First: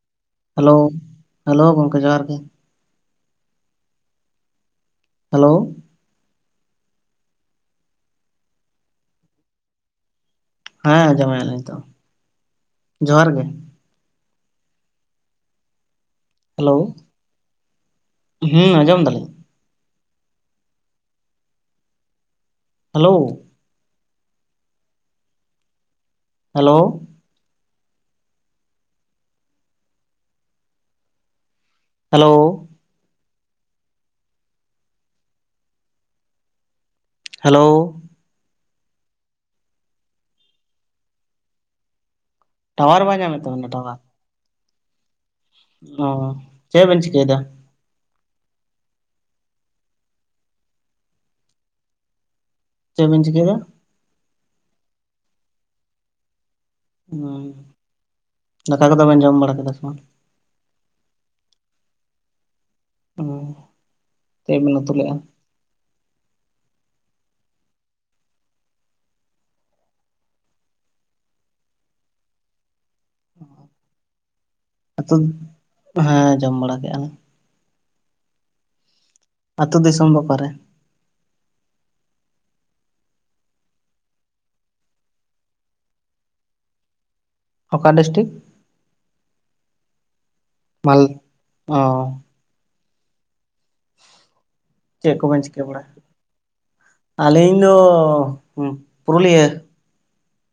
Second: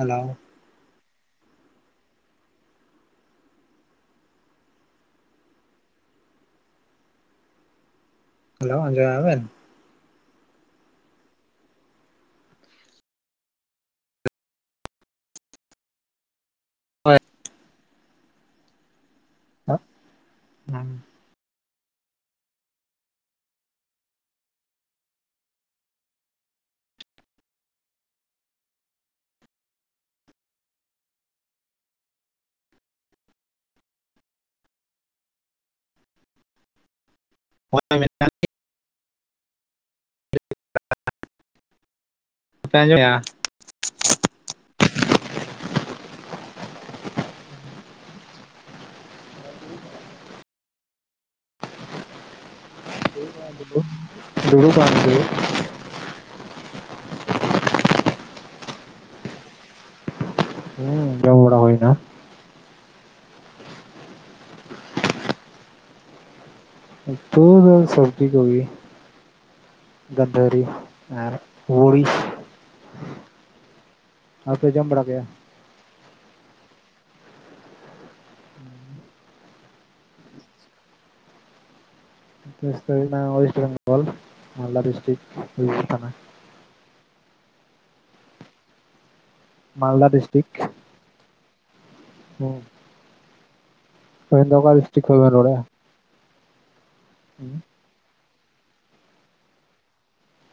Hello. Hello hello ᱜᱚᱝᱠᱮ ᱡᱚᱦᱟᱨ ᱜᱮ ᱾ ᱦᱮᱞᱳ ᱾ ᱦᱮᱞᱳ ᱟᱡᱚᱢᱮᱜᱼᱟ ᱵᱮᱱ? ᱦᱮᱸ ᱟᱸᱡᱚᱢᱮᱜ-ᱟ ᱞᱤᱧ ᱛᱚ ᱡᱚᱦᱟᱨ ᱜᱮ ᱾ ᱦᱮᱞᱳ ᱦᱳᱭ ᱦᱮᱸ ᱟᱸᱡᱚᱢ ᱫᱟᱞᱤᱧ ᱾ [unintelligible] Hello. Hello. Hello. Hello [unintelligible] [unintelligible] tower ᱟᱸᱡᱚᱢᱮᱜᱼᱟ? ᱵᱟᱭ ᱧᱟᱢᱮᱫ ᱛᱟᱵᱤᱱᱟ ᱴᱟᱣᱟᱨ ᱾ ᱚ ᱪᱮᱫ ᱵᱮᱱ ᱪᱤᱠᱟᱹᱭᱮᱫᱟ? ᱪᱮᱫ ᱵᱤᱱ ᱪᱤᱠᱟᱹᱭᱮᱫᱟ? ᱫᱩᱲᱩᱵ ᱠᱟᱱᱟ ᱞᱤᱧ ᱫᱩᱲᱩᱵ ᱼᱼ ᱦᱚᱭ ᱫᱟᱠᱟ ᱠᱚᱫᱚ ᱵᱮᱱ ᱡᱚᱢ ᱵᱟᱲᱟ ᱠᱮᱫᱟ ᱥᱮ ᱵᱟᱝ? ᱦᱩᱸ ᱡᱚᱢ ᱵᱟᱼᱼ ᱲᱟ ᱦᱳᱭ ᱱᱟ ᱾ ᱚ ᱪᱮᱫ ᱵᱤᱱ ᱩᱛᱩ ᱞᱮᱜᱼᱟ? ᱩᱛᱩ ᱫᱚ ᱥᱚᱵᱽᱡᱤ ᱠᱚ ᱜᱮ ᱜᱟᱺᱫᱷᱟᱹᱨᱤ ᱟᱨ [unintelligible] ᱟᱯᱮ ᱡᱚᱢ ᱵᱟᱲᱟ ᱠᱮᱜᱼᱟ? [unintelligible] ᱦᱮᱸ ᱡᱚᱢ ᱵᱟᱲᱟ ᱠᱮᱫᱼᱟ ᱞᱮ ᱾ ᱟᱹᱛᱩ ᱫᱤᱥᱚᱢ ᱫᱚ ᱚᱠᱟᱨᱮ? [unintelligible] ᱳᱭᱮᱥᱴ ᱵᱮᱝᱜᱚᱞ ᱢᱟᱞᱫᱟ ᱰᱤᱥᱴᱨᱤᱠ [unintelligible] ᱛᱷᱟᱱᱟ ᱾ ᱚᱠᱟ ᱰᱤᱥᱴᱤᱠ? ᱢᱟᱞᱫᱟ ᱰᱤᱥᱴᱤᱠ ᱾ ᱢᱟᱞ ᱚᱻ ᱦᱚᱸ ᱾ ᱪᱮᱫ ᱠᱚ ᱵᱮᱱ ᱪᱤᱠᱟᱹ ᱵᱟᱲᱟᱭ ᱟᱹᱞᱤᱧ ᱫᱚ ᱯᱩᱨᱩᱞᱤᱭᱟᱹ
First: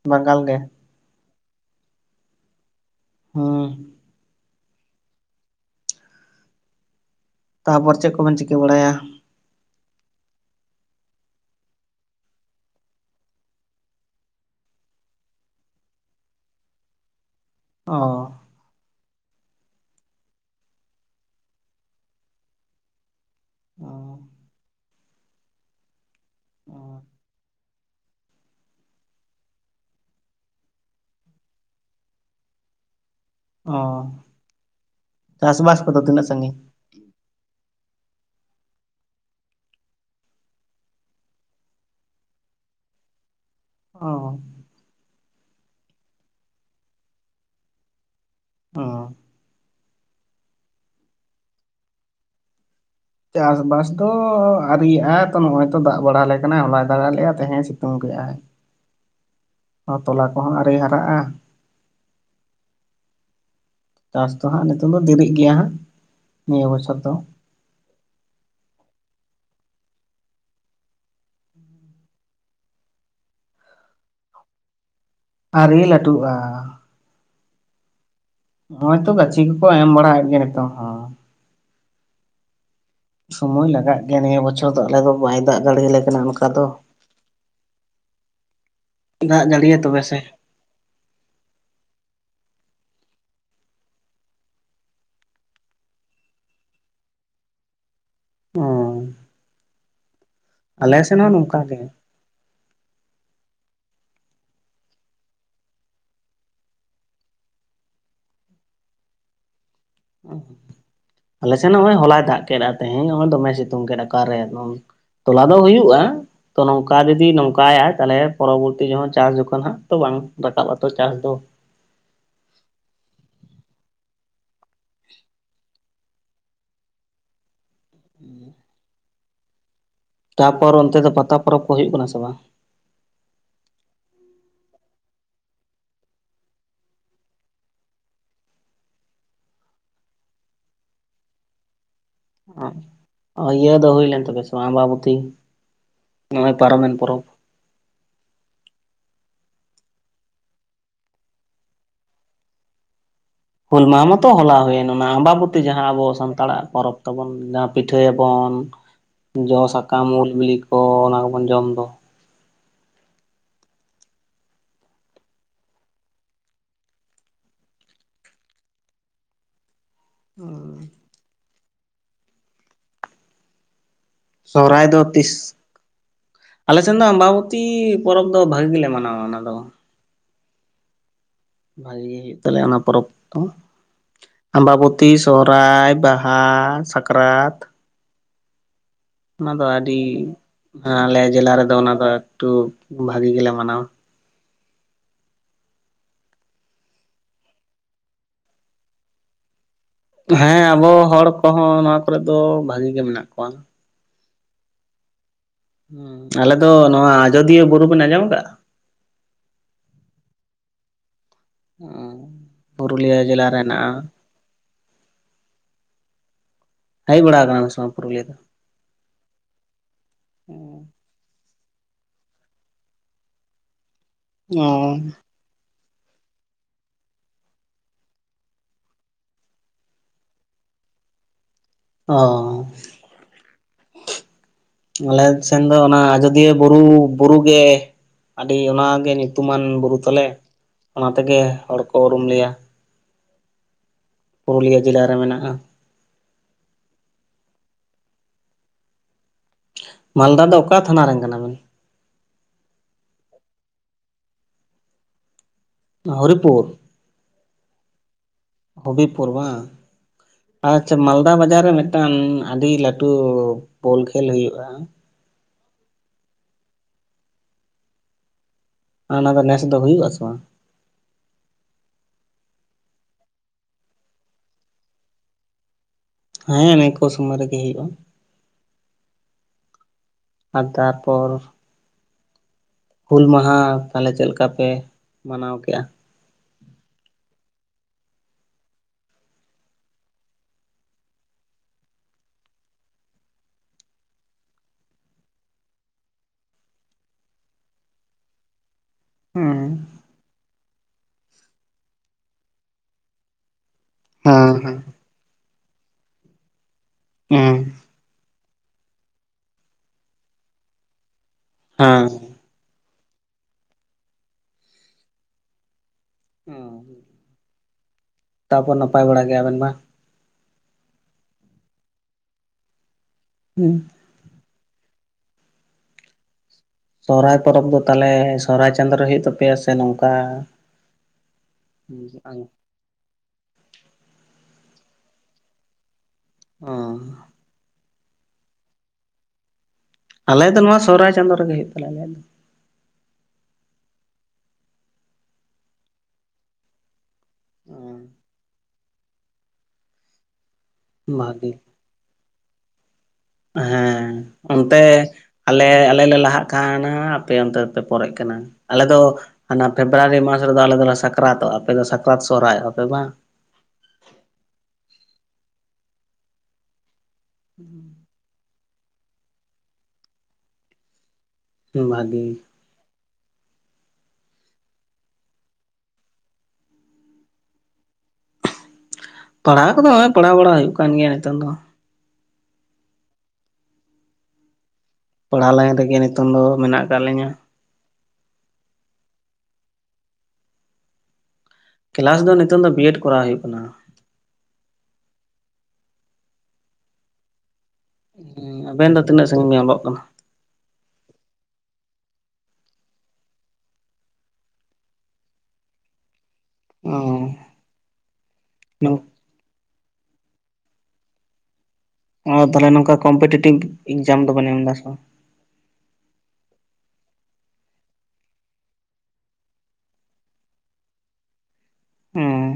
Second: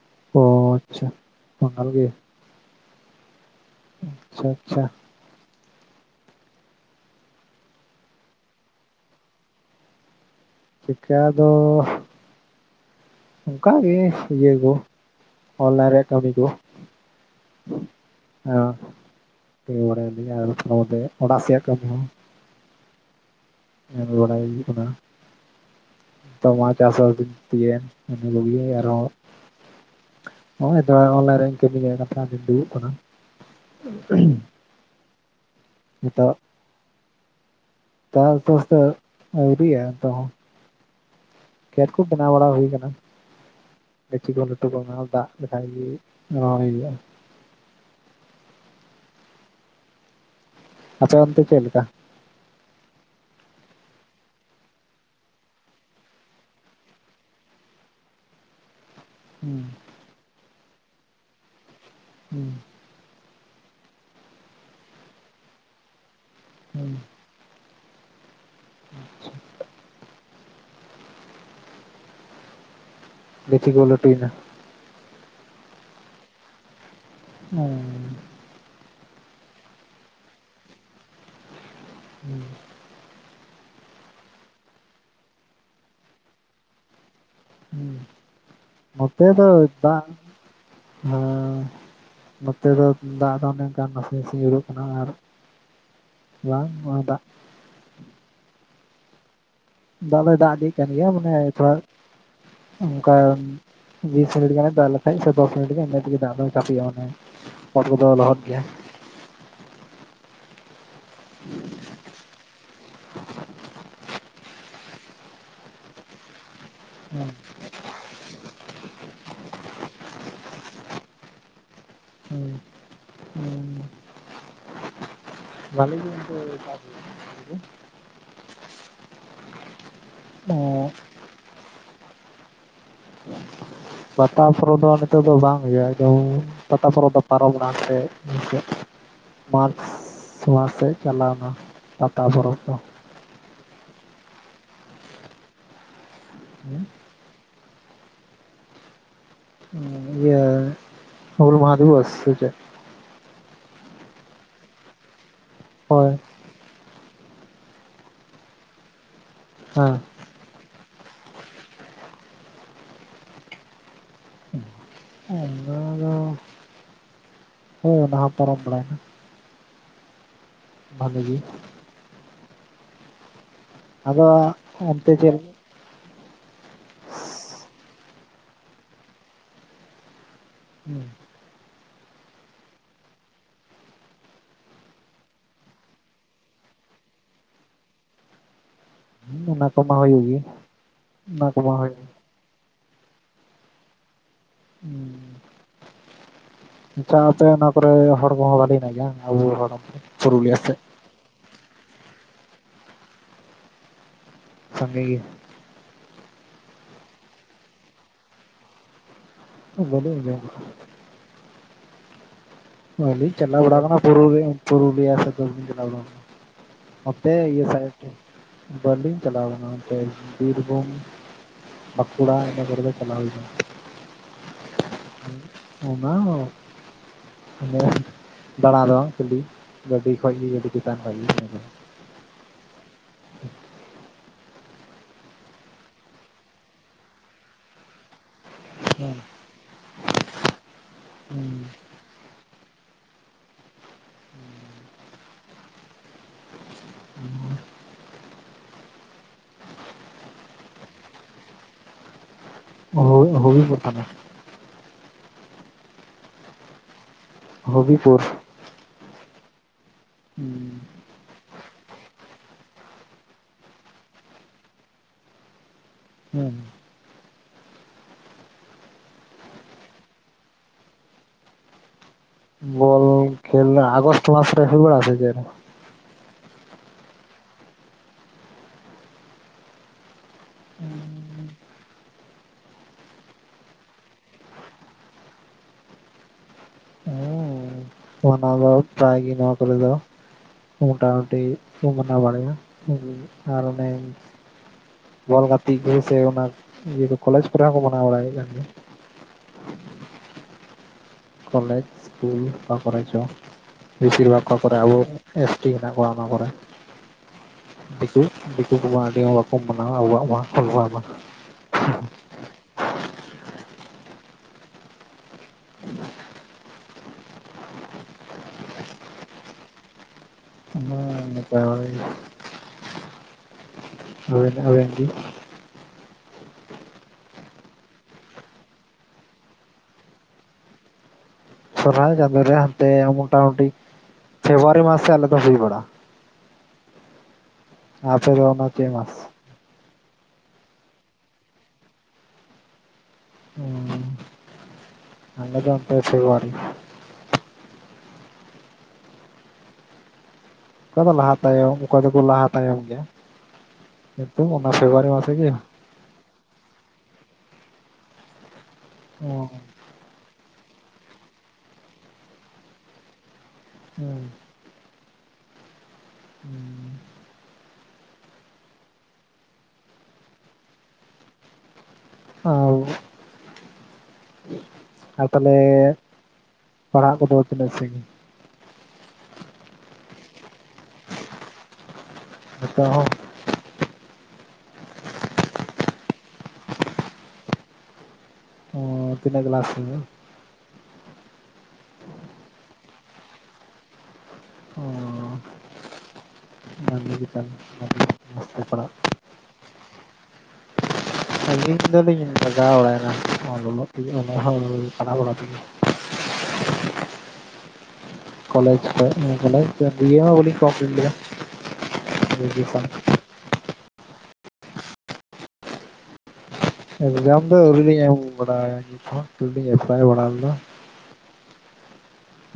ᱵᱟᱝᱜᱟᱞ ᱚ ᱜᱮ ᱾ ᱟᱪᱪᱷᱟ ᱵᱟᱝᱜᱟᱞ ᱜᱤ ᱾ ᱦᱚᱸᱻ ᱟᱪᱪᱷᱟ ᱾ ᱛᱟᱯᱚᱨ ᱪᱮᱫ ᱠᱚᱵᱮᱱ ᱪᱤᱠᱟᱹ ᱵᱟᱲᱟᱭᱟ? ᱪᱤᱠᱟ ᱫᱚᱻ [unintelligible] ᱚᱱᱠᱟᱜ ᱜᱮ ᱤᱭᱟᱹ ᱠᱚ ᱦᱚᱱᱞᱮᱱ ᱨᱮᱭᱟᱜ ᱠᱟᱹᱢᱤ ᱠᱚ [unintelligible] ᱚᱸᱻ ᱦᱚᱸ [inaudible] [unintelligible] ᱚᱲᱟᱜ ᱥᱮᱭᱟᱜ ᱠᱟᱹᱢᱤ ᱦᱚᱸ᱾ [unintelligible] ᱛᱚ ᱢᱟ ᱪᱟᱥ [unintelligible] ᱟᱨᱦᱚ [unintelligible] ᱱᱚᱜ-ᱚᱭ ᱛᱚ ᱚᱱᱞᱟᱭᱤᱱ ᱨᱮᱱ ᱠᱟᱹᱢᱤᱭᱟᱹ ᱜᱟᱯ ᱠᱤᱱ ᱫᱩᱲᱩᱵ ᱠᱟᱱᱟ ᱾ ᱚᱻ [inaudible] ᱪᱟᱥ- ᱵᱟᱥ ᱠᱚᱫᱚ ᱛᱤᱱᱟᱹᱜ ᱥᱟᱺᱜᱤᱧ? ᱪᱟᱥ - ᱵᱟᱥ ᱛᱚ ᱟᱹᱣᱨᱤᱭᱚ ᱛᱚ ᱾ ᱠᱷᱮᱛ ᱠᱚ ᱵᱮᱱᱟᱣ ᱵᱟᱲᱟ ᱦᱩᱭ ᱟᱠᱟᱱᱟ ᱾ ᱜᱟᱪᱷᱤ ᱚ ᱠᱚ ᱞᱟᱹᱴᱩ ᱠᱚ ᱚᱱᱟ ᱫᱟᱜ ᱞᱮᱠᱷᱟᱡ ᱜᱮ ᱨᱚᱦᱚᱭ ᱦᱩᱭᱩᱜᱼᱟ ᱾ ᱚᱻ ᱟᱯᱮ ᱚᱱᱛᱮ ᱪᱮᱫ ᱞᱮᱠᱟ? ᱪᱟᱥ-ᱵᱟᱥ ᱫᱚ ᱟᱹᱣᱨᱤᱭᱚᱜᱼᱟ ᱛᱚ ᱱᱚᱜᱼᱚᱭ ᱛᱚ ᱫᱟᱜ ᱵᱟᱲᱟ ᱦᱟᱞᱮ ᱠᱟᱱᱟ ᱦᱚᱞᱟᱭ ᱫᱟᱜᱼᱟᱜ ᱞᱮᱭᱟ ᱛᱮᱦᱮᱧ ᱥᱤᱛᱩᱝ ᱠᱮᱜᱼᱟ ᱾ ᱦᱩᱸ ᱟᱨ ᱛᱚᱞᱟ ᱠᱚᱦᱚᱸ ᱟᱹᱣᱨᱤ ᱦᱟᱨᱟᱜᱼᱟ ᱾ ᱦᱩᱸ ᱾ [inaudible] ᱪᱟᱥ ᱫᱚ ᱦᱟᱸᱜ ᱱᱤᱛᱚᱝ ᱫᱚ ᱫᱮᱨᱤᱜ ᱜᱮᱭᱟ ᱦᱟᱸᱜ ᱱᱤᱭᱟᱹ ᱦᱩᱸ ᱵᱚᱪᱷᱚᱨ ᱫᱚ ᱾ [unintelligible] ᱜᱟᱪᱷᱤ ᱠᱚ ᱞᱟᱹᱴᱩ ᱮᱱᱟ? ᱟᱹᱣᱨᱤ ᱞᱟᱹᱴᱩᱜᱼᱟ ᱾ ᱚᱻ ᱱᱚᱜᱼᱚᱭ ᱛᱚ ᱜᱟᱪᱷᱤ ᱠᱚᱠᱚ ᱮᱢ ᱵᱟᱲᱟᱭᱮᱫ ᱜᱮ ᱱᱤᱛᱚᱝ ᱦᱚᱸ ᱾ [unintelligible] ᱥᱚᱢᱚᱭ ᱞᱟᱜᱟᱜ ᱜᱮᱭᱟ ᱱᱤᱭᱟᱹ ᱵᱚᱪᱷᱚᱨ ᱫᱚ ᱟᱞᱮ ᱫᱚ ᱵᱟᱭ ᱫᱟᱜ ᱫᱟᱲᱮᱭᱟᱞᱮ ᱠᱟᱱᱟ ᱚᱱᱠᱟ ᱫᱚ ᱾ ᱦᱩᱸ [unintelligible] ᱱᱚᱛᱮ ᱫᱟᱜ ᱫᱚ ᱡᱟᱹᱲᱤᱭᱟ ᱛᱚᱵᱮ ᱫᱟᱜ ᱥᱮ [unintelligible] ᱦᱮᱸ ᱾ ᱱᱚᱛᱮ ᱫᱚ ᱫᱟᱜ ᱫᱚ ᱚᱱᱮ ᱚᱱᱠᱟ ᱱᱟᱥᱮ- ᱱᱟᱥᱮ ᱧᱩᱨᱩᱜ ᱠᱟᱱᱟ ᱟᱨ ᱵᱟᱝ ᱱᱚᱣᱟ ᱫᱟᱜ ᱦᱮᱸ ᱫᱟᱜ ᱫᱚ ᱫᱟᱜ ᱤᱫᱤᱭᱮᱜ ᱠᱟᱱ ᱜᱮᱭᱟ ᱦᱚᱸ ᱢᱟᱱᱮ ᱱᱚᱝᱠᱟ ᱛᱷᱚᱲᱟ ᱜᱮ [unintelligible] ᱚᱱᱠᱟ ᱾ ᱵᱤᱥ ᱢᱤᱱᱤᱴ ᱜᱮ ᱫᱟᱜ ᱞᱮᱠᱷᱟᱡ ᱥᱮ ᱫᱚᱥ ᱢᱤᱱᱤᱴ ᱜᱮ ᱤᱱᱟ ᱛᱮᱜᱮ ᱫᱟᱜ ᱫᱚᱭ ᱠᱟᱷᱯᱤᱭᱟ ᱾ ᱚᱛ ᱠᱚᱫᱚ ᱞᱚᱦᱚᱫ ᱜᱮᱭᱟ ᱾ [unintelligible] ᱟᱞᱮ ᱥᱮᱱ ᱦᱚᱸᱜᱼᱚᱭ ᱦᱚᱞᱟᱭ ᱫᱟᱜ ᱠᱮᱫᱼᱟ ᱛᱮᱦᱮᱧ ᱱᱚᱜᱼᱚᱭ ᱫᱚᱢᱮ ᱥᱤᱛᱩᱝ ᱠᱮᱫ ᱚᱠᱟᱨᱮ ᱛᱚᱞᱟ ᱫᱚ ᱦᱩᱭᱩᱜᱼᱟ ᱛᱚ ᱱᱚᱝᱠᱟ [unintelligible] ᱡᱩᱫᱤ ᱦᱮᱸ ᱱᱚᱝᱠᱟᱭᱟ ᱛᱟᱦᱚᱞᱮ ᱯᱚᱨᱚᱵᱚᱨᱛᱤ ᱡᱟᱦᱟᱸ ᱪᱟᱥ ᱡᱩᱠᱷᱟᱱ ᱦᱟᱸᱜ ᱛᱚ ᱵᱟᱝ ᱨᱟᱠᱟᱵ ᱟᱛᱚ ᱪᱟᱥ ᱫᱚ ᱾ ᱦᱮᱸ ᱦᱮᱸ ᱾ ᱵᱷᱟᱹᱞᱤ ᱜᱮ [unintelligible] ᱦᱩᱸᱻ ᱾ ᱛᱟᱨᱯᱚᱨ ᱮᱸ ᱚᱱᱛᱮ ᱫᱚ ᱯᱟᱛᱟ ᱯᱚᱨᱚᱵᱽ ᱠᱚ ᱦᱩᱭᱩᱜ ᱠᱟᱱᱟ ᱥᱮ ᱵᱟᱝ? [unintelligible] ᱵᱟᱛᱟ ᱯᱚᱨᱚᱵ ᱫᱚ ᱱᱤᱛᱚᱜ ᱫᱚ ᱵᱟᱝ ᱦᱩᱭᱩᱜᱼᱟ ᱮᱠᱫᱚᱢ ᱯᱟᱛᱟ ᱯᱚᱨᱚᱵᱽ ᱫᱚ ᱯᱟᱨᱚᱢᱱᱟ [unintelligible] ᱢᱟᱨᱪ [unintelligible] ᱱᱚᱣᱟ ᱥᱮᱫ ᱪᱟᱞᱟᱣᱱᱟ [unintelligible] ᱯᱟᱛᱟ ᱯᱚᱨᱚᱵᱽ ᱫᱚ ᱾ ᱤᱭᱟᱹ ᱫᱚ ᱦᱩᱭ ᱞᱮᱱ ᱛᱟᱯᱮᱭᱟ ᱥᱮ ᱟᱢᱵᱟᱵᱚᱛᱤ [inaudible] ᱱᱚᱜᱼᱚᱭ ᱯᱟᱨᱚᱢᱮᱱ ᱯᱚᱨᱚᱵᱽ? ᱤᱭᱟᱹ [unintelligible] ᱦᱩᱞ ᱢᱟᱦᱟ ᱫᱤᱵᱚᱥ ᱥᱮ ᱪᱮᱫ? ᱦᱩᱞ ᱢᱟᱦᱟᱸ ᱢᱟᱛᱚ ᱦᱚᱞᱟ ᱦᱩᱭᱮᱱ ᱚᱱᱟ ᱟᱢᱵᱟᱵᱚᱛᱤ ᱡᱟᱦᱟᱸ ᱟᱵᱚ ᱦᱳᱭ ᱥᱟᱱᱛᱟᱲᱟᱜ ᱯᱚᱨᱚᱵᱽ ᱾ ᱛᱟᱵᱚᱱ ᱡᱟᱦᱟᱸ ᱯᱤᱴᱷᱟᱹᱭᱟᱵᱚᱱ ᱡᱚ ᱦᱮᱸ ᱥᱟᱠᱟᱢ ᱩᱞ ᱵᱤᱞᱤ ᱠᱚ ᱚᱱᱟ ᱠᱚᱵᱚᱱ ᱡᱚᱢ ᱫᱚ ᱾ [unintelligible] ᱵᱟᱦᱟ ᱯᱚᱨᱚᱵᱽ ᱵᱟᱲᱟᱭᱮᱱᱟ ᱚᱸᱻ ᱵᱷᱟᱜᱮ ᱜᱮ ᱟᱫᱚ ᱥᱚᱦᱨᱟᱭ ᱫᱚ ᱚᱱᱛᱮ ᱛᱤᱥ? ᱪᱮᱫ ᱟᱞᱮ ᱥᱮᱱ ᱫᱚ ᱟᱢᱵᱟ ᱵᱚᱛᱤ ᱯᱚᱨᱚᱵᱽ ᱫᱚ ᱵᱷᱟᱹᱜᱤ ᱜᱮ ᱞᱮ ᱢᱟᱱᱟᱣᱟ ᱚᱱᱟ ᱫᱚ ᱾ ᱦᱮᱸ ᱵᱷᱟᱹᱜᱤ ᱜᱮ ᱦᱩᱭᱩᱜ ᱛᱟᱞᱮᱭᱟ ᱚᱱᱟ ᱯᱚᱨᱚᱵᱽ ᱫᱚ ᱾ ᱟᱢᱵᱟᱵᱚᱛᱤ ᱥᱚᱦᱨᱟᱭ ᱵᱟᱦᱟ ᱥᱟᱠᱨᱟᱛ ᱚᱱᱟ ᱫᱚ ᱠᱚᱢᱟ ᱟᱹᱰᱤ ᱦᱩᱭᱩᱜ ᱜᱮ ᱟᱞᱮ ᱡᱮᱞᱟ ᱠᱚᱢᱟ ᱨᱮᱫᱚ ᱚᱱᱟ ᱦᱩᱭᱩᱜ ᱫᱚ ᱜᱮ᱾ ᱮᱠᱴᱩ ᱵᱷᱟᱹᱜᱤ ᱜᱮᱞᱮ ᱢᱟᱱᱟᱣᱟ᱾ ᱩᱸᱻ ᱟᱪᱪᱷᱟ ᱟᱯᱮ ᱚᱱᱟ ᱠᱚᱨᱮ ᱦᱚᱲ ᱠᱚᱦᱚᱸ [unintelligible] ᱦᱮᱱᱟᱜ ᱜᱮᱭᱟ, ᱟᱵᱚ ᱦᱚᱲ ᱯᱩᱨᱩᱞᱤᱭᱟᱹ ᱦᱮᱸ ᱥᱮᱫ ᱟᱵᱚ ᱦᱚᱲ ᱠᱚᱦᱚᱸ ᱱᱚᱣᱟ ᱠᱚᱨᱮ ᱫᱚ ᱵᱷᱟᱹᱜᱤ ᱜᱮ ᱢᱮᱱᱟᱜ ᱠᱚᱣᱟ᱾ ᱥᱟᱸᱜᱮ ᱜᱮ᱾ ᱦᱩᱸ ᱟᱞᱮ ᱫᱚ ᱱᱚᱣᱟ ᱟᱡᱚᱫᱤᱭᱟᱹ ᱵᱩᱨᱩ ᱵᱮᱱ ᱟᱸᱡᱚᱢ ᱟᱠᱟᱜᱼᱟ ᱵᱟᱹᱞᱤᱧ ᱟᱸᱡᱚᱢ ᱟᱠᱟᱜᱼᱟ᱾ ᱚᱻ ᱵᱟᱹᱞᱤᱧ ᱪᱟᱞᱟᱣ ᱵᱟᱲᱟ ᱟᱠᱟᱱᱟ ᱯᱩᱨᱩ ᱯᱩᱨᱩᱞᱤᱭᱟ ᱥᱮᱫ ᱞᱤᱧ ᱪᱟᱞᱟᱣᱼᱼ ᱦᱮᱡ ᱱᱚᱛᱮ ᱵᱟᱲᱟ ᱤᱭᱟᱹ ᱟᱠᱟᱱᱟᱢ ᱥᱮ ᱵᱟᱝ ᱥᱟᱭᱤᱴ ᱨᱮ᱾ ᱯᱩᱨᱩᱞᱤᱭᱟᱹ ᱫᱚ ᱵᱟᱹᱞᱤᱧ ᱪᱟᱞᱟᱣ ᱟᱠᱟᱱᱟ ᱚᱱᱛᱮ ᱵᱤᱨᱵᱷᱩᱢᱼᱼ ᱵᱟᱸᱠᱩᱲᱟ ᱤᱱᱟᱹ ᱠᱚᱨᱮ ᱫᱚ ᱪᱟᱞᱟᱣ ᱦᱩᱭ ᱟᱠᱟᱱᱟ ᱚᱻ [unintelligible] [unintelligible] ᱫᱟᱬᱟ ᱫᱚ ᱠᱷᱟᱹᱞᱤ ᱜᱟᱹᱰᱤ ᱠᱷᱚᱡ ᱜᱮ ᱜᱟᱹᱰᱤ ᱪᱮᱛᱟᱱ ᱠᱷᱚᱡ ᱜᱮᱼᱼ ᱚᱻ [inaudible] ᱟᱞᱮ ᱥᱮᱱ ᱫᱚ ᱚᱱᱟ ᱟᱡᱚᱫᱤᱭᱟᱹ ᱵᱩᱨᱩ ᱵᱩᱨᱩ ᱜᱮ ᱟᱹᱰᱤ ᱚᱱᱟᱜᱮ ᱦᱮᱸ ᱧᱩᱛᱩᱢᱟᱱ ᱵᱩᱨᱩ ᱛᱟᱞᱮ ᱚᱱᱟ ᱛᱮᱜᱮ ᱦᱩᱸ ᱦᱚᱲ ᱠᱚ ᱩᱨᱩᱢ ᱞᱮᱭᱟ ᱯᱩᱨᱩᱞᱤᱭᱟᱹ ᱡᱮᱞᱟ ᱨᱮ ᱢᱮᱱᱟᱜᱼᱟ ᱦᱩᱸ ᱢᱟᱞᱫᱟ ᱫᱚ ᱚᱠᱟ ᱛᱷᱟᱱᱟ ᱨᱮᱱ ᱠᱟᱱᱟ ᱵᱤᱱ [unintelligible] ᱦᱚᱨᱤᱯᱩᱨ ᱦᱚᱵᱤᱯᱩᱨ ᱦᱚᱵᱤ ᱯᱩᱨ ᱵᱟᱝ ᱟᱪᱪᱷᱟ ᱦᱩᱸ ᱢᱟᱞᱫᱟ ᱵᱟᱡᱟᱨ ᱨᱮ ᱢᱤᱫᱴᱟᱹᱝ ᱟᱹᱰᱤ ᱞᱟᱹᱴᱩ ᱵᱚᱞ ᱠᱷᱮᱞ ᱦᱩᱭᱩᱜᱼᱟ ᱦᱩᱸᱻ ᱟᱨ ᱚᱱᱟ ᱫᱚ ᱱᱮᱥ ᱫᱚ ᱦᱩᱭᱩᱜᱼᱟ ᱥᱮ ᱵᱟᱝ ᱵᱚᱞᱻ ᱠᱷᱮᱞ ᱫᱚ ᱟᱜᱚᱥᱴ ᱢᱟᱥ ᱨᱮ ᱵᱟᱲᱟᱜᱼᱟ ᱥᱮ ᱪᱮᱫ ᱦᱮᱸ ᱱᱚᱝᱠᱟ ᱥᱚᱢᱚᱭ ᱨᱮᱜᱮ ᱦᱩᱭᱩᱜᱼᱟ ᱟᱨ ᱛᱟᱨ ᱯᱚᱨ ᱦᱩᱞ ᱢᱟᱦᱟ ᱛᱟᱦᱚᱞᱮ ᱪᱮᱫ ᱞᱮᱠᱟ ᱯᱮ ᱢᱟᱱᱟᱣ ᱠᱮᱫᱼᱟ ᱚᱱᱟ ᱫᱚ ᱯᱨᱟᱭ ᱜᱮ ᱱᱚᱣᱟ ᱠᱚᱨᱮ ᱫᱚ ᱢᱚᱴᱟ ᱢᱩᱴᱤ ᱠᱚ ᱢᱟᱱᱟᱣ ᱵᱟᱲᱟᱭᱟ ᱟᱨ ᱚᱱᱮ ᱵᱚᱞ [unintelligible] ᱜᱮ ᱥᱮ ᱚᱱᱟ ᱤᱭᱟᱹ ᱠᱚᱞᱮᱡᱽ ᱠᱚᱨᱮ ᱦᱚᱸᱠᱚ ᱢᱟᱱᱟᱣ ᱵᱟᱲᱟᱭᱮᱫ ᱠᱟᱱ ᱜᱮᱭᱟ᱾ ᱦᱩᱸᱻ ᱠᱚᱞᱮᱡᱽ ᱤᱥᱠᱩᱞ ᱚᱠᱟ ᱠᱚᱨᱮ ᱪᱚ ᱵᱮᱥᱤᱨ ᱵᱷᱟᱜᱽ ᱦᱮᱸ ᱚᱠᱟ ᱠᱚᱨᱮ ᱟᱵᱚᱼᱼ ᱮᱥ ᱴᱤ ᱢᱮᱱᱟᱜ ᱠᱚᱣᱟ ᱚᱱᱟ ᱠᱚᱨᱮ ᱮᱸ [unintelligible] ᱫᱤᱠᱩ ᱫᱤᱠᱩ ᱠᱚᱢᱟ ᱟᱹᱰᱤ ᱦᱚᱸ ᱵᱟᱠᱚ ᱢᱟᱱᱟᱣᱟ ᱟᱵᱚᱣᱟᱜ ᱢᱟ ᱦᱮᱸ᱾ ᱚᱻ ᱛᱟᱯᱚᱨ ᱱᱟᱯᱟᱭ ᱵᱟᱲᱟ ᱜᱮᱭᱟ ᱵᱮᱱ ᱵᱟᱝ? ᱦᱮᱸ ᱱᱟᱯᱟᱭ ᱵᱟᱲᱟ ᱜᱮᱭᱟ ᱦᱩᱸ᱾ ᱦᱳᱭ ᱞᱟᱦᱟ ᱞᱮᱱᱜᱤ, ᱥᱚᱦᱨᱟᱭ ᱯᱚᱨᱚᱵᱽ ᱫᱚ ᱛᱟᱦᱚᱞᱮ ᱥᱚᱦᱨᱟᱭ ᱪᱟᱸᱫᱳ ᱨᱮ ᱦᱩᱭᱩᱜ ᱛᱟᱯᱮᱭᱟ, ᱥᱮ ᱱᱚᱝᱠᱟ ᱥᱚᱦᱨᱟᱭ ᱪᱟᱸᱫᱳ ᱨᱮ ᱦᱟᱱᱛᱮ ᱢᱚᱴᱟᱢᱩᱴᱤ ᱯᱷᱮᱵᱽᱨᱟᱣᱨᱤ ᱢᱟᱥ ᱥᱮᱫ ᱟᱞᱮ ᱫᱚ ᱦᱩᱭ ᱵᱟᱲᱟᱜᱼᱟ᱾ ᱦᱚᱸ᱾ ᱟᱯᱮ ᱫᱚ ᱚᱱᱟ ᱪᱮᱫ ᱢᱟᱥ? ᱟᱞᱮ ᱫᱚ ᱱᱚᱣᱟ ᱥᱚᱦᱨᱟᱭ ᱪᱟᱸᱫᱳ ᱨᱮᱜᱮ ᱦᱩᱭᱩᱜ ᱛᱟᱞᱮᱭᱟ ᱟᱞᱮᱭᱟᱜ ᱫᱚ᱾ ᱟᱞᱮ ᱫᱚ ᱚᱱᱛᱮ ᱯᱷᱮᱵᱽᱨᱟᱣᱨᱤ ᱾ [unintelligible] ᱚ ᱚᱠᱟ ᱫᱚ ᱞᱟᱦᱟ ᱛᱟᱭᱚᱢ, ᱚᱠᱟ ᱫᱚᱠᱚ ᱞᱟᱦᱟ ᱛᱟᱭᱚᱢ ᱜᱮᱭᱟ᱾ ᱦᱮᱸ ᱠᱤᱱᱛᱩ ᱚᱱᱟ ᱚᱱᱛᱮ ᱯᱷᱮᱵᱽᱨᱩᱣᱟᱨᱤ ᱢᱟᱥ [unintelligible] ᱨᱮᱜᱮ ᱟᱞᱮ ᱞᱮ ᱞᱟᱦᱟᱜ ᱠᱟᱱᱟ ᱟᱯᱮ ᱚᱱᱛᱮ ᱫᱚᱯᱮ ᱯᱚᱨᱮᱜ ᱠᱟᱱᱟ ᱟᱞᱮ ᱫᱚ ᱚ ᱦᱟᱱᱟ ᱯᱷᱮᱵᱽᱨᱩᱣᱟᱨᱤ ᱢᱟᱥ ᱨᱮᱫᱚ ᱟᱞᱮ ᱫᱚᱞᱮ ᱥᱟᱠᱨᱟᱛᱚᱜᱼᱟ ᱟᱯᱮ ᱫᱚ ᱥᱟᱠᱨᱟᱛ ᱥᱚᱦᱨᱟᱭᱚᱜ ᱼᱟᱯᱮ ᱵᱟᱝ? ᱦᱩᱸ᱾ ᱦᱮᱸ [unintelligible] ᱦᱩᱸ᱾ ᱵᱷᱟᱜᱮ᱾ ᱚ [unintelligible] ᱟᱨ ᱛᱟᱦᱚᱞᱮ ᱯᱟᱲᱦᱟᱜ ᱠᱚᱫᱚ ᱛᱤᱱᱟᱹᱜ ᱥᱟᱹᱜᱤᱧ? ᱯᱟᱲᱦᱟᱣ ᱠᱚᱫᱚ ᱯᱟᱲᱦᱟᱣ ᱵᱟᱲᱟ ᱦᱩᱭᱩᱜ ᱠᱟᱱ ᱜᱮᱭᱟ ᱱᱤᱛᱚᱝ ᱫᱚ᱾ ᱟᱪᱪᱷᱟ ᱦᱚᱸ᱾ ᱯᱟᱲᱦᱟᱣ ᱞᱟᱭᱤᱱ ᱨᱮᱜᱮ ᱱᱤᱛᱚᱜ ᱫᱚ ᱢᱮᱱᱟᱜ ᱟᱠᱟᱫ ᱞᱤᱧᱟ᱾ ᱚ, ᱛᱤᱱᱟᱹᱜ ᱠᱮᱞᱟᱥ ᱨᱮ? ᱠᱮᱞᱟᱥ ᱫᱚ ᱱᱤᱛᱚᱝ ᱫᱚ ᱵᱤ. ᱮᱰ ᱠᱚᱨᱟᱣ ᱦᱩᱭᱩᱜ ᱠᱟᱱᱟ᱾ [unintelligible] ᱢᱚᱡᱽ ᱛᱮ ᱦᱮᱸ ᱯᱟᱲᱦᱟᱜ ᱟᱵᱮᱱ ᱫᱚ ᱛᱤᱱᱟᱹᱜ ᱥᱟᱹᱜᱤᱧ ᱵᱤᱱ ᱚᱞᱚᱜ ᱠᱟᱱᱟ? ᱟᱹᱞᱤᱧ ᱫᱚᱞᱤᱧ ᱵᱟᱡᱟᱣ ᱵᱟᱲᱟᱭᱱᱟ [unintelligible] ᱵᱟᱲᱟ ᱛᱮᱜᱮ ᱚ ᱠᱟᱞᱮᱡᱽ ᱫᱤᱭᱮ, ᱠᱚᱞᱮᱡᱽ ᱵᱤ. ᱮ ᱦᱚ ᱵᱟᱞᱤᱧ ᱠᱳᱢᱯᱞᱤᱴ ᱞᱮᱫᱟ᱾ ᱚ ᱛᱟᱦᱚᱞᱮ ᱜᱨᱮᱡᱩᱭᱮᱥᱚᱱ ᱱᱚᱝᱠᱟ ᱠᱚᱢᱯᱤᱴᱤᱮᱴᱤᱵᱷ ᱮᱠᱡᱟᱢ ᱫᱚᱵᱮᱱ ᱮᱢ ᱮᱫᱟ ᱥᱮ ᱵᱟᱝ? ᱮᱠᱡᱟᱢ ᱫᱚ ᱟᱹᱣᱨᱤ ᱞᱤᱧ ᱮᱢ ᱵᱟᱰᱟᱭᱟ ᱱᱤᱛ ᱦᱚᱸ ᱥᱤᱫᱷᱩ ᱞᱤᱧ ᱮᱯᱞᱟᱭ ᱵᱟᱲᱟ ᱞᱮᱫᱟ᱾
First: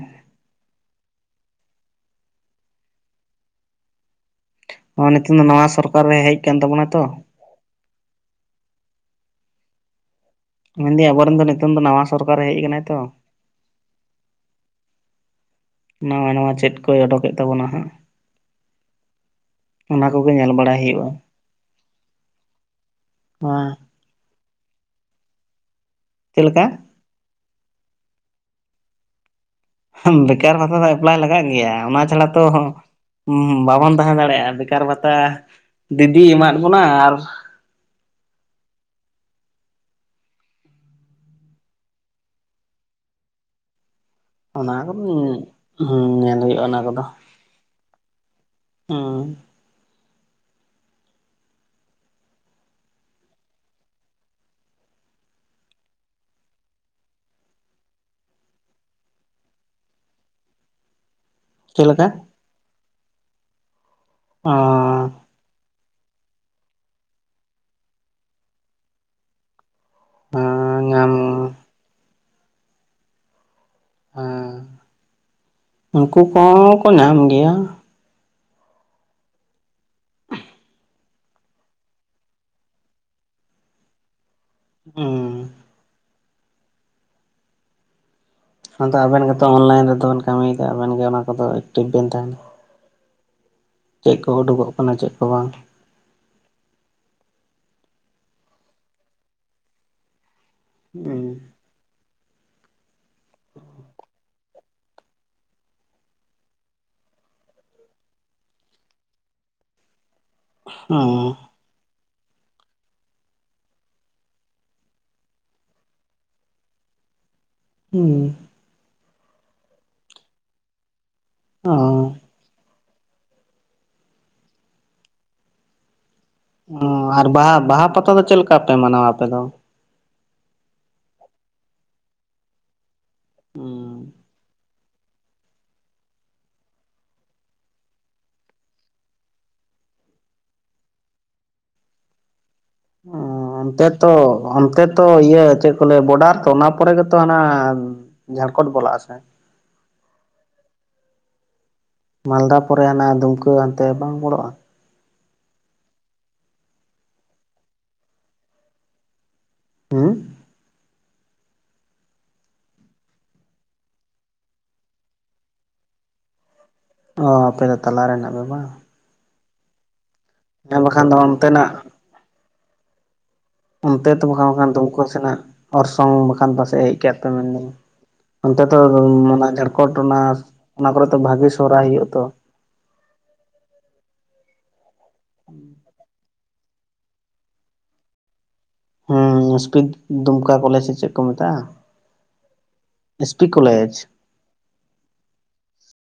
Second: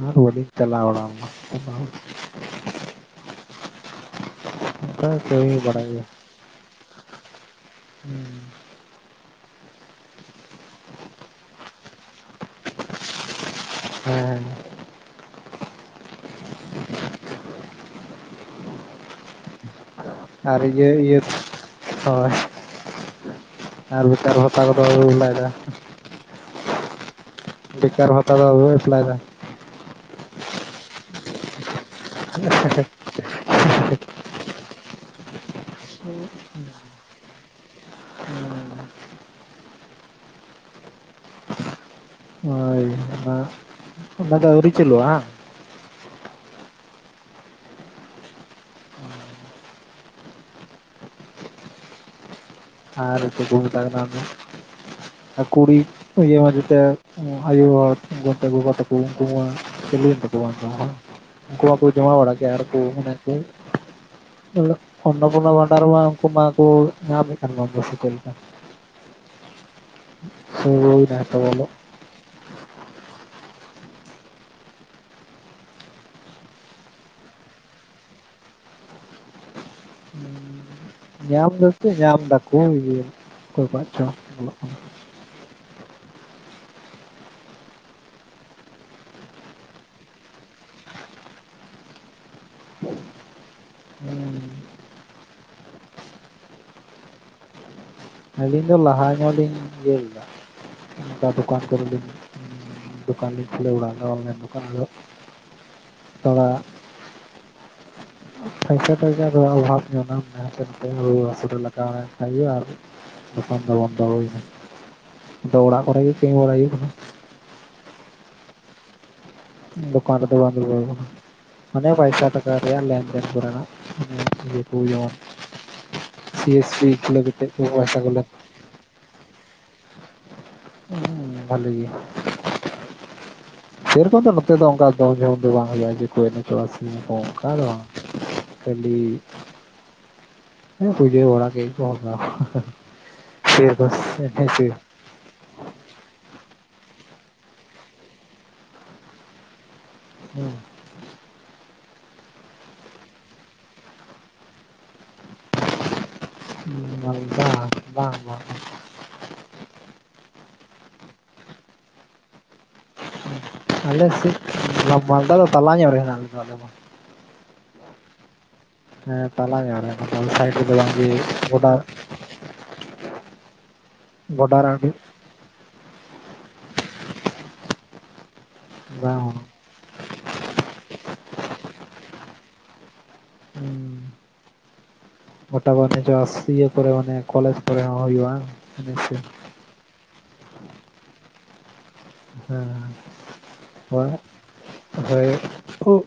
ᱟᱨ ᱵᱟᱞᱤᱧ ᱪᱟᱞᱟᱣ ᱵᱟᱲᱟ ᱞᱮᱱᱟ᱾ ᱚᱱᱠᱟ [unintelligible] ᱱᱤᱛᱚᱝ ᱫᱚ ᱠᱟᱹᱢᱤ ᱱᱟᱣᱟ ᱵᱟᱲᱟᱭ ᱥᱚᱨᱠᱟᱨ ᱮ ᱦᱮᱡ ᱟᱠᱟᱱ ᱛᱟᱵᱚᱱᱟ ᱛᱚ᱾ ᱦᱩᱸ᱾ ᱢᱮᱱᱮᱫᱟᱹᱧ ᱟᱵᱚᱨᱮᱱ ᱫᱚ ᱱᱤᱛᱚᱝ ᱫᱚ ᱱᱟᱣᱟ ᱥᱚᱨᱠᱟᱨ ᱮ ᱦᱮᱡ ᱟᱠᱟᱱᱟᱭ ᱛᱚ᱾. ᱦᱮᱸ᱾ ᱱᱟᱣᱟ ᱱᱟᱣᱟ ᱪᱮᱫ ᱠᱚᱭ ᱚᱰᱚᱠᱮᱫ ᱛᱟᱵᱚᱱᱟ ᱦᱟᱸᱜ᱾ [unintelligible] ᱚᱱᱟ ᱠᱚᱜᱮ ᱧᱮᱞ ᱟᱨ ᱵᱟᱲᱟᱭ ᱤᱭᱟᱹ ᱦᱩᱭᱩᱜᱼᱟ ᱤᱭᱟᱹ ᱦᱳᱭ [unintelligible] ᱟᱨ ᱵᱮᱠᱟᱨ ᱵᱷᱟᱛᱟ ᱠᱚᱫᱚ [unintelligible] ᱵᱟᱲᱟᱭᱮᱫᱟ? ᱪᱮᱫ ᱞᱮᱠᱟ? ᱵᱮᱠᱟᱨ ᱵᱦᱟᱛᱟ ᱫᱚ ᱵᱟᱵᱤᱱ ᱮᱯᱞᱟᱭ ᱮᱫᱟ? ᱵᱮᱠᱟᱨ ᱵᱷᱟᱛᱟ ᱫᱚ ᱮᱯᱞᱟᱭ ᱞᱟᱜᱟᱜ ᱜᱮᱭᱟ ᱚᱱᱟ ᱪᱷᱟᱲᱟ ᱛᱚ ᱵᱟᱵᱚᱱ ᱛᱟᱦᱮᱸ ᱫᱟᱲᱮᱭᱟᱜᱼᱟ ᱵᱮᱠᱟᱨ ᱵᱷᱟᱛᱟ ᱫᱤᱫᱤ ᱮᱢᱟᱫ ᱵᱚᱱᱟ ᱟᱨ ᱦᱳᱭ ᱟᱜ ᱚᱱᱟ ᱠᱚᱫᱚ [unintelligible] ᱧᱮᱞ ᱦᱩᱭᱩᱜᱼᱟ ᱚᱱᱟ ᱠᱚᱫᱚ ᱩᱸ ᱟᱨ ᱪᱮᱫ ᱠᱚ ᱢᱮᱛᱟᱜ ᱠᱟᱱᱟ ᱚᱱᱛᱮ? ᱟᱨ ᱠᱩᱲᱤ ᱤᱭᱟᱹ ᱢᱟ ᱡᱮᱛᱮ ᱟᱭᱳ ᱦᱚᱲ ᱜᱚᱜᱚ ᱛᱟ ᱛᱟᱠᱚ ᱩᱱᱠᱩ ᱢᱟ ᱪᱟᱞᱩ ᱮᱱ ᱛᱟᱠᱚᱣᱟ ᱛᱚ᱾ ᱩᱱᱠᱩᱣᱟᱜ ᱪᱮᱫ ᱠᱚ ᱞᱮᱠᱟ ᱡᱚᱢᱟ ᱵᱟᱲᱟ ᱜᱮ ᱟᱨ ᱠᱚ [unintelligible] ᱠᱚ᱾ ᱚ ᱚᱱᱱᱚᱯᱩᱨᱱᱟ ᱵᱷᱟᱸᱰᱟᱨ ᱨᱮ ᱩᱱᱠᱩ ᱢᱟᱠᱚ ᱧᱟᱢᱮᱫ ᱠᱟᱱ ᱩᱱ ᱦᱮᱸ [unintelligible] ᱧᱟᱢ ᱞᱮᱠᱟ [unintelligible] ᱵᱚᱞᱚ ᱦᱮᱸ ᱩᱱᱠᱩ ᱠᱚᱦᱚᱸ ᱠᱚ ᱧᱟᱢ ᱜᱮᱭᱟ ᱧᱟᱢ ᱫᱚ ᱪᱮᱫ ᱧᱟᱢ ᱫᱟᱠᱚ ᱤᱭᱟᱹ ᱚᱠᱚᱭ ᱠᱚᱣᱟᱜ ᱪᱚᱝ ᱵᱚᱞᱚᱜ ᱠᱟᱱᱟ᱾ ᱦᱩᱸ ᱟᱫᱚ ᱟᱵᱮᱱ ᱜᱮᱛᱚ ᱚᱱᱞᱟᱭᱤᱱ ᱨᱮᱫᱚ ᱵᱮᱱ ᱠᱟᱹᱢᱤ ᱠᱟᱜ- ᱟ ᱟᱵᱮᱱ ᱜᱮ ᱚᱱᱟ ᱠᱚᱫᱚ ᱮᱠᱴᱤᱵᱷ ᱵᱮᱱ ᱛᱟᱦᱮᱱᱟ ᱪᱮᱫ ᱠᱚ ᱩᱰᱩᱠᱚᱜ ᱠᱟᱱᱟ ᱪᱮᱫ ᱠᱚ ᱵᱟᱝ ᱟᱹᱞᱤᱧ ᱫᱚ ᱞᱟᱦᱟ ᱧᱚᱜ ᱞᱤᱧ ᱤᱭᱟᱹ ᱞᱮᱫᱟ ᱚᱱᱠᱟ ᱫᱚᱠᱟᱱ ᱫᱠᱟᱱ ᱫᱩᱸᱧ ᱠᱷᱩᱞᱟᱹ ᱵᱟᱲᱟ ᱠᱟᱜ ᱟ ᱚᱱᱞᱟᱭᱤᱱ ᱫᱠᱟᱱ ᱟᱫᱚ ᱛᱚᱲᱟᱜ [unintelligible] ᱨᱩᱣᱟᱹ ᱦᱟᱥᱩ [unintelligible] [inaudible] ᱟᱨ ᱫᱚᱠᱟᱱ ᱫᱚ ᱵᱚᱱᱫᱚ ᱦᱩᱭᱱᱟ ᱫᱚ ᱚᱲᱟᱜ ᱠᱚᱨᱮ ᱜᱮ ᱛᱤᱸᱜᱩ ᱵᱟᱲᱟ ᱦᱩᱭᱩᱜ ᱠᱟᱱᱟ ᱩᱸ ᱫᱚᱠᱟᱱ ᱨᱮᱫᱚ ᱵᱟᱝ ᱫᱩᱨᱩᱵ ᱦᱳᱭ ᱠᱟᱱᱟ ᱢᱟᱱᱮ ᱯᱚᱭᱥᱟ ᱴᱟᱠᱟ ᱨᱮᱭᱟᱜ ᱞᱮᱱ ᱫᱮᱱ ᱠᱚᱨᱮᱱᱟᱜ [unintelligible] ᱥᱤᱭᱮᱯ ᱥᱤ ᱴᱷᱩᱠᱟᱹᱣ ᱠᱟᱛᱮ [unintelligible] ᱯᱚᱭᱥᱟ [unintelligible] ᱵᱟᱯᱮ ᱢᱟᱱᱟᱣᱟ ᱟᱯᱮ ᱫᱚ ᱦᱩᱸ ᱵᱷᱟᱹᱞᱤ ᱜᱮᱦᱟᱜ ᱩᱸ ᱥᱮᱨᱚᱠᱚᱢ ᱫᱚ ᱱᱚᱛᱮ ᱫᱚ ᱚᱱᱠᱟ ᱫᱚ ᱡᱷᱚᱢ ᱡᱷᱚᱢ ᱫᱚ ᱵᱟᱝ ᱦᱩᱭᱩᱜᱼᱟ [inaudible] ᱚᱱᱠᱟ ᱫᱚ ᱵᱟᱝ ᱠᱷᱟᱹᱞᱤ ᱦᱮᱸ ᱯᱩᱡᱟᱹ ᱵᱟᱲᱟ ᱠᱮᱫ ᱜᱮᱠᱚ [unintelligible] ᱚᱸ ᱚᱱᱛᱮ ᱛᱚ ᱚᱱᱛᱮ ᱛᱚ ᱤᱭᱟᱹ ᱪᱮᱫ ᱠᱚ ᱞᱟᱹᱭᱟ ᱵᱚᱰᱟᱨ ᱛᱚ ᱚᱱᱟ ᱯᱚᱨᱮ ᱜᱮᱛᱚ ᱦᱟᱱᱟ ᱡᱷᱟᱲᱠᱷᱚᱱᱰ ᱵᱚᱞᱟᱜ ᱟ ᱥᱮ ᱦᱮ ᱢᱟᱞᱫᱟ ᱯᱚᱨᱮ ᱦᱟᱱᱟ ᱫᱩᱢᱠᱟᱹ ᱦᱟᱱᱛᱮ ᱵᱟᱝ ᱵᱚᱲᱚᱜᱼᱟ ᱢᱟᱞᱫᱟ ᱵᱟᱝ ᱵᱟᱝ ᱦᱩᱸ ᱟᱞᱮ ᱥᱮᱫ ᱢᱟᱞᱫᱟ ᱫᱚ ᱛᱟᱞᱟ ᱧᱚᱜ ᱨᱮ ᱦᱮᱱᱟᱜ ᱟᱞᱮ ᱫᱚ ᱚ ᱟᱯᱮ ᱫᱚ ᱛᱟᱞᱟ ᱨᱮ ᱢᱮᱱᱟᱜ ᱵᱮᱭᱟ ᱵᱟᱝ ᱦᱮᱸ ᱛᱟᱞᱟ ᱧᱚᱜ ᱨᱮ ᱚᱱᱟ ᱫᱚ ᱟᱞᱮ ᱥᱟᱭᱤᱴ ᱦᱮᱸ ᱵᱟᱠᱷᱟᱱ ᱫᱚ ᱚᱱᱛᱮᱱᱟᱜ ᱚᱱᱛᱮ ᱛᱚ ᱜᱚᱰᱟ ᱵᱟᱝᱠᱷᱟᱱ ᱫᱚ ᱨᱮ ᱫᱩᱢᱠᱟᱹ ᱥᱮᱱᱟᱜ ᱚᱨᱥᱚᱝ ᱵᱟᱠᱷᱟᱱ ᱯᱟᱥᱮᱡ ᱦᱮᱡ ᱠᱟᱜ ᱯᱮ ᱢᱮᱱᱫᱤᱧ ᱚᱱᱛᱮ ᱛᱚ ᱵᱟᱝ [unintelligible] ᱡᱷᱟᱲᱠᱷᱚ ᱠᱚᱴᱱᱟᱥ ᱚᱱᱟ ᱠᱚᱨᱮ ᱫᱚ ᱵᱷᱟᱜᱤ ᱥᱚᱨᱦᱟᱭ ᱦᱩᱭᱩᱜᱼᱟ ᱛᱚ ᱦᱩᱸ ᱢᱚᱴᱟ ᱢᱩᱴᱤ ᱥᱭᱟᱹ ᱠᱚᱨᱮ ᱢᱟᱱᱮ ᱠᱚᱞᱮᱡᱽ ᱠᱚᱨᱮ ᱦᱚᱸ ᱦᱩᱭᱩᱜᱼᱟ ᱢᱩᱥᱯᱤᱫ ᱫᱩᱢᱠᱟ ᱠᱚᱞᱮᱡᱽ ᱥᱮ ᱪᱮᱫ ᱠᱚ ᱢᱮᱛᱟᱜᱼᱟ ᱦᱮᱸ ᱮᱥ ᱯᱤ ᱠᱚᱞᱮᱡᱽ [inaudible] ᱦᱳᱭ